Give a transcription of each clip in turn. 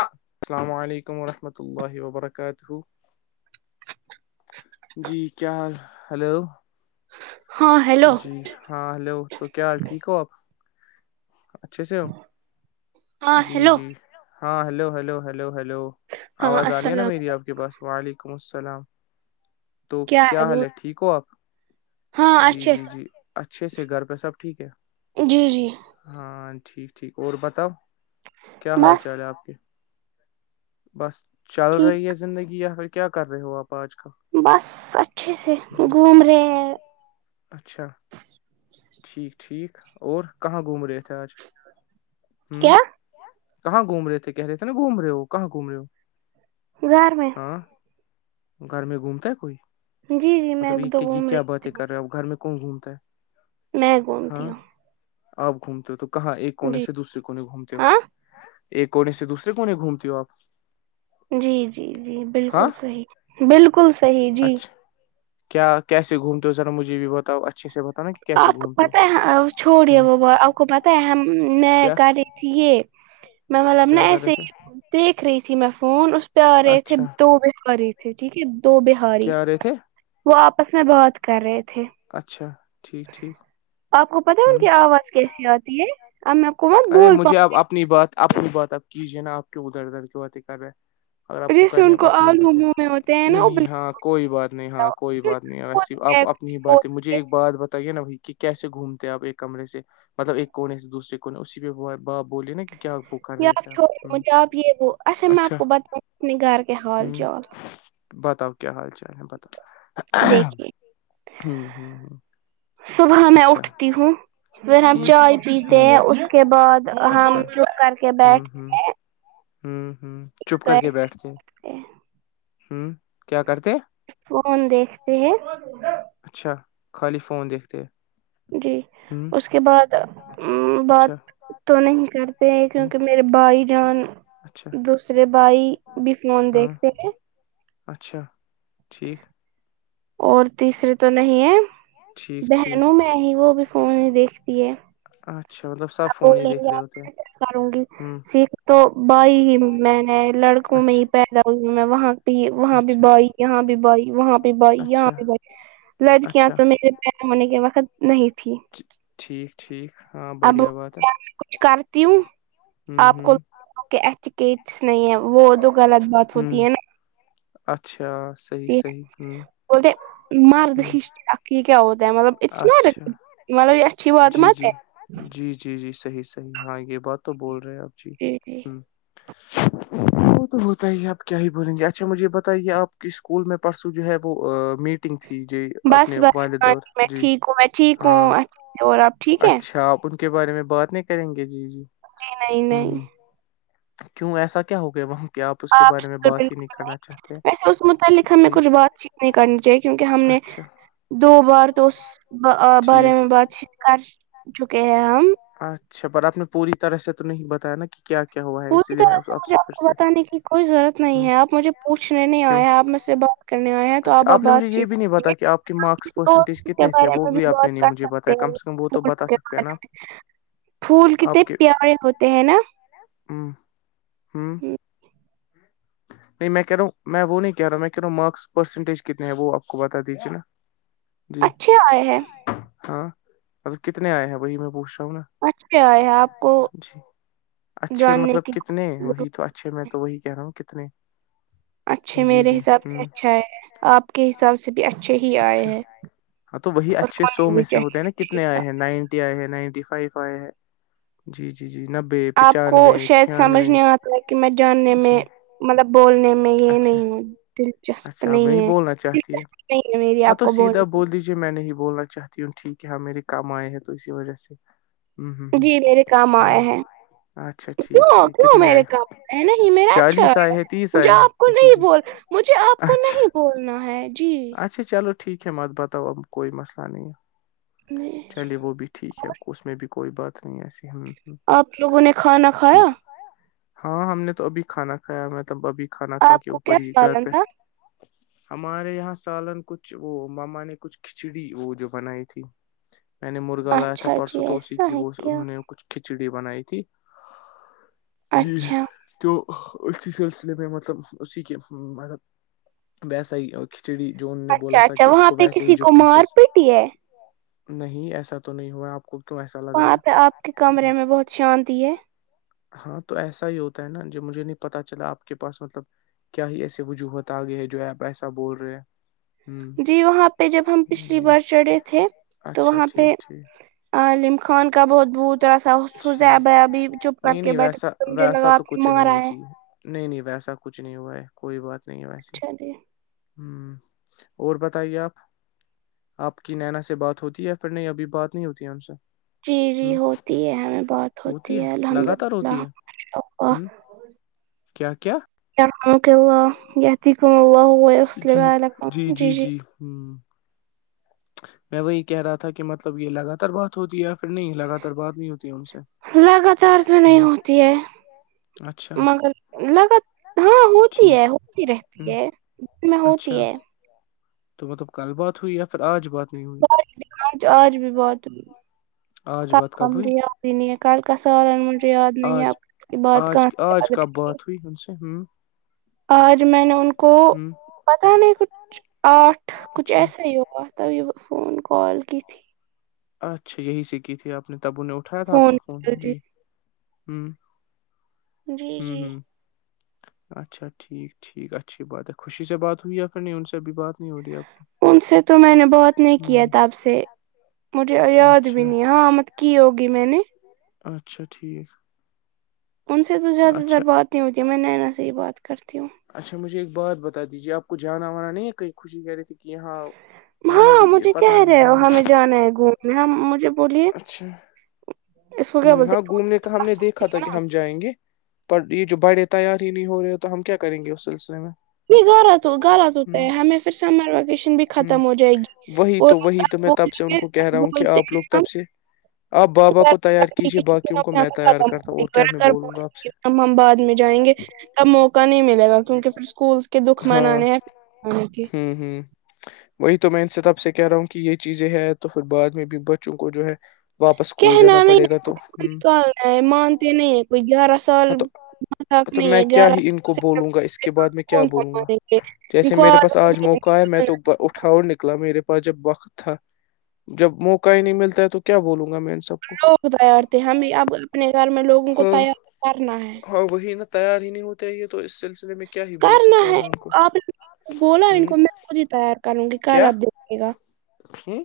السلام علیکم ورحمۃ اللہ وبرکاتہ جی کیا حال ہلو ہاں ہیلو جی ہاں ہیلو تو کیا حال ٹھیک ہو آپ اچھے سے ہو ہاں جی ہیلو جی ہاں ہلو ہلو ہلو ہلو ہاں آواز آنی ہے نا السلام میری آپ کے پاس وعلیکم السلام تو کیا حال ہے ٹھیک ہو آپ ہاں جی اچھے جی جی اچھے سے گھر پہ سب ٹھیک ہے جی جی ہاں ٹھیک ٹھیک اور بتاؤ کیا حال بس چال ہے آپ کے بس چل رہی ٹھیک ہے زندگی یا پھر کیا کر رہے ہو آپ آج کل بس اچھے سے جی گھوم رہے ہیں اچھا ٹھیک ٹھیک اور کہاں گھوم رہے تھے آج ہوں کیا کہاں گھوم رہے تھے کہہ رہے تھے نا گھوم رہے ہو کہاں گھوم رہے ہو گھر میں ہاں گھر میں گھومتا ہے کوئی جی جی میں مطلب تو ایک جی گھوم کیا بات رہی ہے کرے اب گھر میں کون گھومتا ہے نہیں ہاں آپ گھومتے ہو تو کہاں ایک ہوں کونے جی سے دوسرے کونے گھومتے ہو ہاں ایک کونے سے دوسرے کونے گھومتی ہو آپ جی جی جی ہاں بالکل صحیح بالکل صحیح جی اچھا کیا کیسے گھومتے ہو ذا مجھے یہ بھی بتاؤ اچھے سے بتاؤ آپ کو پت ہے چھوڑیے وہ آپ کو پت ہے ہم ن کیا کری ت یہ میں مطلب نا کیا کر رہے ایسے تھے دیکھ رہی تھی میں فون اس پیارے ا تھے اچھا دو بہارے تھے ٹھیک ہے دو بار سی کیا رہے تھے وہ آپس میں بہات کر رہے تھے [unintelligible] اچھا ٹھیک ٹھیک آپ کو پتا ہ ہے ان کی آواز کیسی آتی ہے اب کو مت ارے بول مجھے پاؤں اپ اپنی بات اپنی بات اب کیجیے نا آپ کیوں ادھر ادھر کی بات کر رہے اگر آپ کو جیسے کہنے ان اپنی آلو باتیں منہ میں ہوتے ہیں نا ابل نہیں ہاں کوئی بات نہیں ہاں کوئی بات نہیں ویسے آپ اپنی بات مجھے ایک بات بتائیے نا بھائی کہ کیسے گھومتے ہیں آپ ایک کمرے سے مطلب ایک کونے سے دوسرے [unintelligible] اسی پہ با بوولے نا کہ کیا بک [unintelligible] آپ یہ وہ اچھا مقبت اپ گھر کے ہ حال چال بتاؤ کیا حال چال ہے بتاؤ ہ دیکھیے ہ ہ [unintelligible] صبح میں اچھا اٹھتی ہوں پھر ہم ٹھیک چائے ہ پیتے ہیں کے بعد ہم چپ کر کے بیٹھ ہوں ہوں چھپ تو کر کے بیٹھتے ایسے ہوں کیا کرتے فون دیکھتے ہیں اچھا خالی فون دیکھتے ہیں جی ہوں اس کے بعد بات تو نہیں کرتے ہیں ہ کیونکہ میرے بھائی جان اچھا دوسرے بھائی بھی فون ہاں دیکھتے ہیں اچھا ٹھیک اور تیسری تو نہیں ہے ٹھیک ٹھیک بہنوں میں ہی وہ بھی فون ہی دیکھتی ہے اچھا [inaudible] اچھاطلب [inaudible] آ کوولیں گے آپوں گی ہوں سیکھ [inaudible] تو بھائی ہی میں نے لڑکوں میں اچھا ہی پیدا ہوئی ہوں میں وہاں بھی وہاں بھی اچھا بائی یہاں بھی بائی وہاں بھی بائی اچھا یہاں بھی بائی لجک اچھا تو مے [unintelligible] ہونے کے وقت نہیں تھی [unintelligible] ٹھیک ٹھیک ہاں اب بڑیا باتا میں کچھ کرتی ہوں آپ کو ہوں نہیں ہے وہ تو غلط بات ہوں ہوتی ہے نا [unintelligible] اچھا صحیح صحیح ہوں بولتے مرد ہوں کیا ہوتا ہے مب اچھا [unintelligible] ملب [unintelligible] جی جی جی جی جی صحیح صحیح ہاں یہ بات تو بول رہے ہیں آپ ج جی جی ہوں [inaudible] وہ تو ہوتا ہی آپ کیا ہی بولیں گے اچھا مجھے یہ بتائیے آپ کے اسکول میں پرسوں جو ہے وہ میٹ [inaudible] بس بس ہاں جی میں ٹھیک ہوں میں ٹھیک ہاں ہوں اچھے سے اور آپ ٹھیک ہے اچھا آپ ان کے بارے میں بات نہیں کریں گے جی جی نہیں نہیں کیوں ایسا کیا ہو گیا وہ [unintelligible] آپ اس کے بارے میں سے بات ہی بالکل نہیں کرنا چاہتے ویسے اس متعلق ہمیں جی کچھ بات چیت نہیں کرنی چاہیے کیونکہ ہم نے اچ اچھا دو بار تو اس بارے ٹھیک میں بات چیت کر چکے ہیں ہم اچھا پر آپ نے پوری طرح سے تو نہیں بتایا نا کہ کیا کیا ہوا ہے اسی پوری لیے میں طرح سے مجھے آپ پھر کو سے بتانے کی کوئی ضرورت نہیں ہوں ہے آپ مجھے پوچھنے نہیں کیوں آئے آپ مجھ سے کرنے آئے ہیں تو اچھا آپ نے مجھے بات یہ چیت بھی نہیں کیجیے بتا کہ آپ کے مارکس تو پرسنٹیج اس کے کتنے تھے بارے وہ میں بھی آپ بہت نے کر مجھے سکتے بتایا ہیں کم سے وہ تو پھولوں بتا کے سکتے ہیں بارے نا میں پھول کتنے پیارے ہوتے ہیں نا ہاں ہوں ہم، ہ نہیں میں کہہا ہ میں وہ نہیں کہہ رہا ہ میں کہ رہ ہ مارکس پرسنجٹ کتنے ہے وہ آپ کو بتا دیجے نا جی اچھے آئے ہیں ہاں مل کتنے آئے ہیں بی میں پوچھ رہا ہوں نا اچھے آئے ہیں آپ کو جی اچھے جاننے مطلب کی کتنے کوئی وہی ضرورت۔ تو اچ اچھے میں تو وہی کہہ رہا ہوں کتنے اچھے جی میرے جی حساب سے ہوں اچھا آئے ہے آپ کے حساب سے بھی اچھے ہی آئے اچھا ہیں ہاں تو وہی اور اچھے سو ہونے میں بھی سے ہوتے ہیں چاہیے نا اچھے کتنے ہی آئے ہیں نائن آئے ہے نائنٹی فائیو آئے ہے جی جی جی نبے پچانوے چھیانوے ح کہ میں جاننے جی میں مطلب بولنے میں یہ اچھا نہیں ہوں دلچسپ اچھا میں نہیں ہی ہے بولنا چاہتی دلچسپ نہیں ہے میری آپ کو بولنے جی میں نہیں ہی بولنا چاہتی ہوں ٹھیک ہے ہاں میرے کم آئے ہیں تو اسی وجہ سے ہ جی میرے کام آئے ہاں ہیں اچھا ٹھیک کیوں ٹھیک کیوں کتنے آئے میرے کام ہے نہیں میرا اچھا چالیس آئے ہیں تیس مجھے آئے آپ کو ہیں جی نہیں جی بول مجھے آپ کو اچھا نہیں بولنا ہے جی اچھا چلو ٹھیک ہے میںات بتاؤ اب کوئی مسئلہ نہیں ہے نہیں جی چلیے وہ بھی ٹھیک ہے اس میں بھی کوئی بات نہیں ایسی ہم آپ لوگوں نے کھانا کھایا ٹھیک ہاں ہم نے تو ابھی کھانا کھایا مطلب ابھی کھانا کھا آپ کے کو کیا اوپر ہی گھر سالن پہ تھا ہمارے یہاں سالن کچھ وہ ماما نے کچھ کھچڑی وہ جو بنائی تھی میں نے مرغا لایا تھا اچھا جی پرسوں تو اسی ایسا کی ہے وہ کیا انہوں نے کچھ کھچڑی بنائی تھی جی اچھا ت اس سلسلے میں مطلب اسی کے مب ویسا ہی کھچڑی جو ان نے بولا اچھا تھا اچھا کہ اس وہاں کو پہ ویسے ہی کسی جو کو مار پیسز پیٹی ہے نہیں ایسا تو نہیں ہوا آپ کو کیوں ایسا لگ وہاں رہا پہ آپ کے ہے کمرے میں بہت شانتی ہے ہاں تو ایسا ہی ہوتا ہے نا جو مجھے نہیں پتا چلا آپ کے پاس مطلب کیا ہی ایسے وجوہات گے جو ہے آپ ایسا بول رہے ہیں ہوں جی وہاں پہ جب ہم پچھلی جی بار چڑھے تھے تو اچھا وہاں ٹھیک ٹھیک پہمک کھان کا بہت بہوت را سا حس جی ب ابھی چپ کر نہیں کے نہیں بیٹھا ویسا تو مجھے ویسا لگا تو آپ کے کچھ مار نہیں ہے آئے جی نہیں نہیں ویسا کچھ نہیں ہوا ہے کوئی بات نہیں ویسی چلیے ہوں اور بتائیے آپ آپ کی نینا سے بات ہوتی ہے یا پھر نہیں ابھی بات نہیں ہوتی ہے ہم سے جی ہ جی ہوتی ہے ہمیں بات ہوتی ہے الحمد لگاتار للہ ہوتی ہے ہ اللہ کیا کیا کیا کام کیا ہوا یا ت کم ہوا ہوا ہے اس لیے ب جی جی ہوں میں وہی کہہ رہا تھا کہ مطلب یہ لگاتار بہت ہوتی ہے پھر نہیں لگاتار بات نہیں ہوتی ہے ان سے لگاتار تو نہیں ہ ہوتی ہے اچھا مگر لگ ہاں ہوتی ٹھیک ہے ہوتی ہ رہتی ہے دن میں اچھا ہوتی ہے تو مطلب کل بات ہوئی یا پھر آج بات نہیں ہوئی بھی آج آج بھی بہت آج کل بات کب کامج ہوئی ریاد ہی نہیں ہے کل کا سال ان مجھ یاد نہیں ہے اب کی بعات کہاں سے یاد رہی توو ہو سے ہوں آج میں نے ان کو ہ پتا نہیں کچھ آٹھ کچھ اچھا ایسا ہی ہو ب واتت یہ فون کال کتھی اچھا یہی سے کی تھی آپ نے تب انہیں اٹھایا تھا آپ کا فون جی ہوں جی ہوں جی ہوں اچھا ٹھیک ٹھیک اچھی بات ہے خوشی سے بات ہوئی یا پھر نہیں ان سے ابھی بات نہیں ہو رہی ہے آپ کی ان سے تو میں نے بہت نہیں ہ کیا تھا آپ سے مجھے یاد اچھا بھی نہیں ہاں مت کی ہوگی میں نے اچھا ٹھیک انن سے تو زیادہ تر اچھا بات نہیں ہوتی میں نینا سے ہی بات کرتی ہوں اچھا مجھے ایک بات بتا دیجیے آپ کو جانا وانا نہیں کہیں خوشی کہہ رہی تھی کہ یہاں نینا ہاں بھی مجھے پتا کہہ رہے ہو نہیں ہمیں جانا ہے گھومنا ہم مجھے بولیے اس کو ہ کیا بولتے ہاں گھومنے کا ہم نے دیکھا ہیں تھا کہ ہم جائیں گے پر یہ جو بڑے تیار ہی نہیں ہو رہے تو ہم کیا کریں گے اس سلسلے میں نہیں غلت غلط ہوتا ہ ہے ہمیں پھر سمر ویکیشن بھی ہ ختم ہو جائے گی وہی اور تو وہی میں تب بولیں سے ان گے کو کہہ رہا ہوں کہ بولتے آپ لوگ ہیں ہم تب سے آپ بابا کو تی یار ختم کیجیے بایوں کو میں تیار ہو کرتا ہوں اور کیا میں بولوں گا آپ سے اب ہم بعد میں جائیں گے تب موقع نہیں ملے گا کیونکہ پھر اسکول کے دکھ ہاں منانے ہیں کی ہوں ہوں وہی تو میں ان سطب سے کہہ رہا ہوں کہ یہ چیزیں ہے تو پھر بعد میں بھی بچوں کو جو ہے واپس اسکول جانا کہنا نہیں پڑے ہے گا کو تو ہ نکالنا ہے مانتے نہیں ہیں کوئی گیارہ سال ہاں تو مذاق تو نہیں میں ہے کیا گیارہ ہی ان سال کو بولوں گا اس سے کے بعد میں کیا کون سا بولوں گا مانیں گے ان جیسے کو میرے پاس عادت آج نہیں موقع ہے نکالنا میں تو ان کو اٹھاؤ نک نکلا میرے پاس جب وقت تھا جب موقع ہی نہیں ملتا ہے تو کیا بولوں گا میں ان سب کو لوگ تیار تھ ہم بھی اب اپنے گھر میں لوگوں کو ہاں تیار کرنا ہے ہاں وہی نا تیار ہی نہیں ہوتے یہ تو اس سلسلے میں کیا ہی بول کرنا سکتا ہوں ہے میں ان کو آپ نے بولا ہ ان کو میں خود ہی تیار کروں گی کل آپ دےھے گا ہی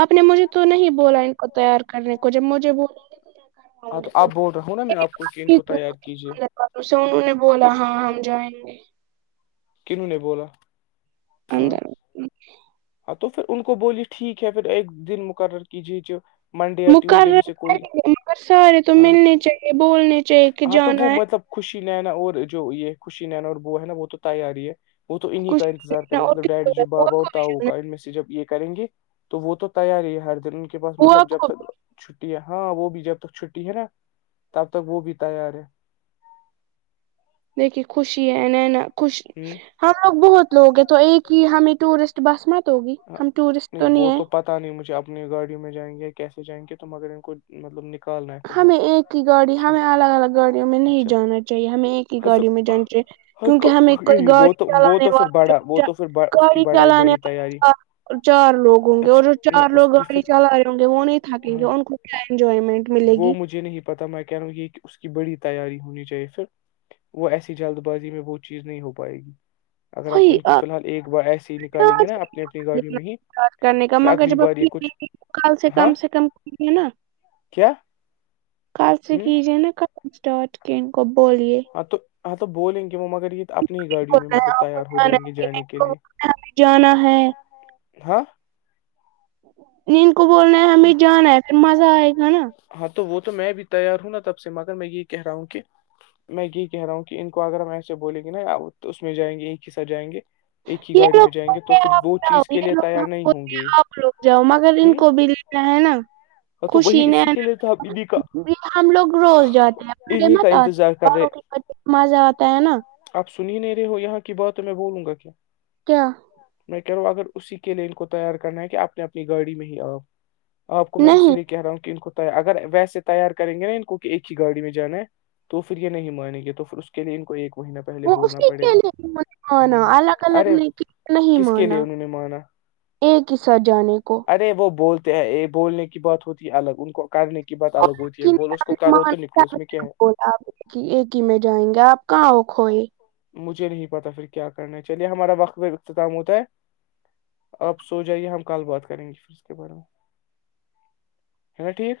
آپ نے مجھے تو نہیں بولا ان کو تیار کرنے کو جب مجھے ب ہاں تو آپ بول رہا ہوں نا میں آپ کو کی ان کو تیار کیجیے اور اس سے انہوں نے بولا ہاں ہم جائیں گے کنوں نے بولا ہاں اندر ہاں تو پھر ان کو بولی ٹھیک ہے پھر ایک دن مقرر کیجیے جو منڈے یا ٹیوزڈے میں مقرر سے کوئی مگر سارے تو ہاں ملنے چاہیے بولنے چاہیے کہ ہاں تو وہ جانا ہے مطلب خوشی نینا اور جو یہ خوشی نینا اور بو ہے نا وہ تو تیار ہی ہے وہ تو انہ ہی کا کچھ انتظار لینا کریں اور مطب کس کو ڈی ہے؟ جی بوا بابا اور کو تا بھی جانا ہوگا ہے ان میں سے جب یہ کریں گے تو وہ تو تیار ہی ہے ہر دن ان کے پاس بوا مطلب جب کو بھی تک چھٹی ہے ہاں وہ بھی جب تک چھٹی ہے نا تب تک وہ بھی تیار ہے دیکے خوشی ہے ن ن خوشی ہ ہم لوگ بہت لوگ ہیں تو ایک ہی ہمیں ٹورسٹ بس میں ہاں نہیں وہ تو پتا نہیں مجھے اپنی گاڑیوں میں جائیں گے یا کیسے جائیں گے تو مگر ان کو مطلب نکال رہے ہیں ہمیں ایک ہی گاڑی ہمیں الگ الگ گاڑیوں میں نہیں اچھا جانا چاہیے ہمیں ایک ہاں تو گاڑی میں جان ہاں کیونکہ کو ہمیں کوئی یہی وہ گاڑی تو وہ چلانے تو پھر بڑا وہ وال تو پھر بڑا- اس کی گاڑی بڑائی چلانے بڑی وال تیاری چار لوگ ہوں گے اور اچھا جو نہیں چار اس لوگ کی گاڑی پھر چلا رہے ہوں گے وہ نہیں تھکیں گے ہاں ان کو کیا انجوائمنٹ ملے وہ گی مجھے نہیں پتا میں کہہ رہا ہوں یہ اس کی بڑی تیاری ہونی چاہیے پھر وہ ایسی جلد بازی میں وہ چیز نہیں ہو پائے گی اگر آپ وہی ان کو فی الحال ایک بار ایس ہی نکالیں گے نا اپنے کرنے کا مگر جب اپ یہ کچھ ک سے ہاں کم سے کم کرے نا کیا کل سے ہ کیجیے نا کٹٹ کے ان کو بولیے ہاں تو ہاں تو بولیں گے وہ مگر یہ اپنی گاڑیوں میں بولنا مطلب ہے آپ کو تیار ہو جانا جائیں گے ہے کہ جانے نہیں، ان کے کو لیے بولنا ہے ہمیں جانا ہے ہاں نیند کو بولنا ہے کیا ہمیں جانا ہے پھر مزہ آئے گا نا ہاں تو وہ تو میں بھی تیار ہوں نا تب سے مگر میں یہ کہہ رہا ہوں کہ میں یہ کہ رہا ہوں کہ ان کو اگر ہم ایسے بولیں گے نا آپ اس میں جائیں گے ایک ہی ساتھ جائیں گے ایک ہی یہ گاڑی لوگ میں جائیں گے تو بولتے پھر ہیں آپ وہ جاؤ چیز کے لیے یہ لوگ تیار ہم نہیں ہوں بولتے گے ہ کیا ہے نا [unintelligible] اور تو وہی اسی کے لیے تو ابی یہ ہم لوگ روز جاتے ہیں بڑے انہیں کا مت آتے انتظار ہے کر رہے بڑوں مزہ آتا ہے نا [unintelligible] آپ سن ہی نہیں رہے ہو یہاں کی بات میں بولوں گا کیا کیا میں کہہ رہا ہوں اگر اسی کے لین کو تیار کرنا ہے کہ آپ نے اپنی گاڑی میں ہی آؤ آپ کو میں نہیں اسی لیے کہہ رہا ہوں کہ ان کو تی اگر ویسے تیار کریں گے نا ان کو کہ ایک ہی گاڑی میں جانا ہے تو پھر یہ نہیں مانیں گے تو پھر اس کے لیے ان کو ایک مہینہ پہلے وہ بولنا اسی پڑے کےے گا مانا ہ الگ الگ ارے کے نہیں کس کے مانا لیے انہوں نے مانا ایک ح سہ جانے کو ارے وہ بولتے بولنے کی بات ہوتی الگ ان کو کرنے کی بات آپ الگ ہوتی ہے بولو اس کو کرو تو نکلو اس میں کیا ہے ایک ہی میں جائیں گے آپ [unintelligible] کاؤ کوئی مجھے نہیں پتا پھر کیا کرنا ہے چلیے ہمارا وقت ب اختتام ہوتا ہے آپ سو جائیے ہم کل بات کریں گے پھر اس کے بارے میں ہے نا ٹھیک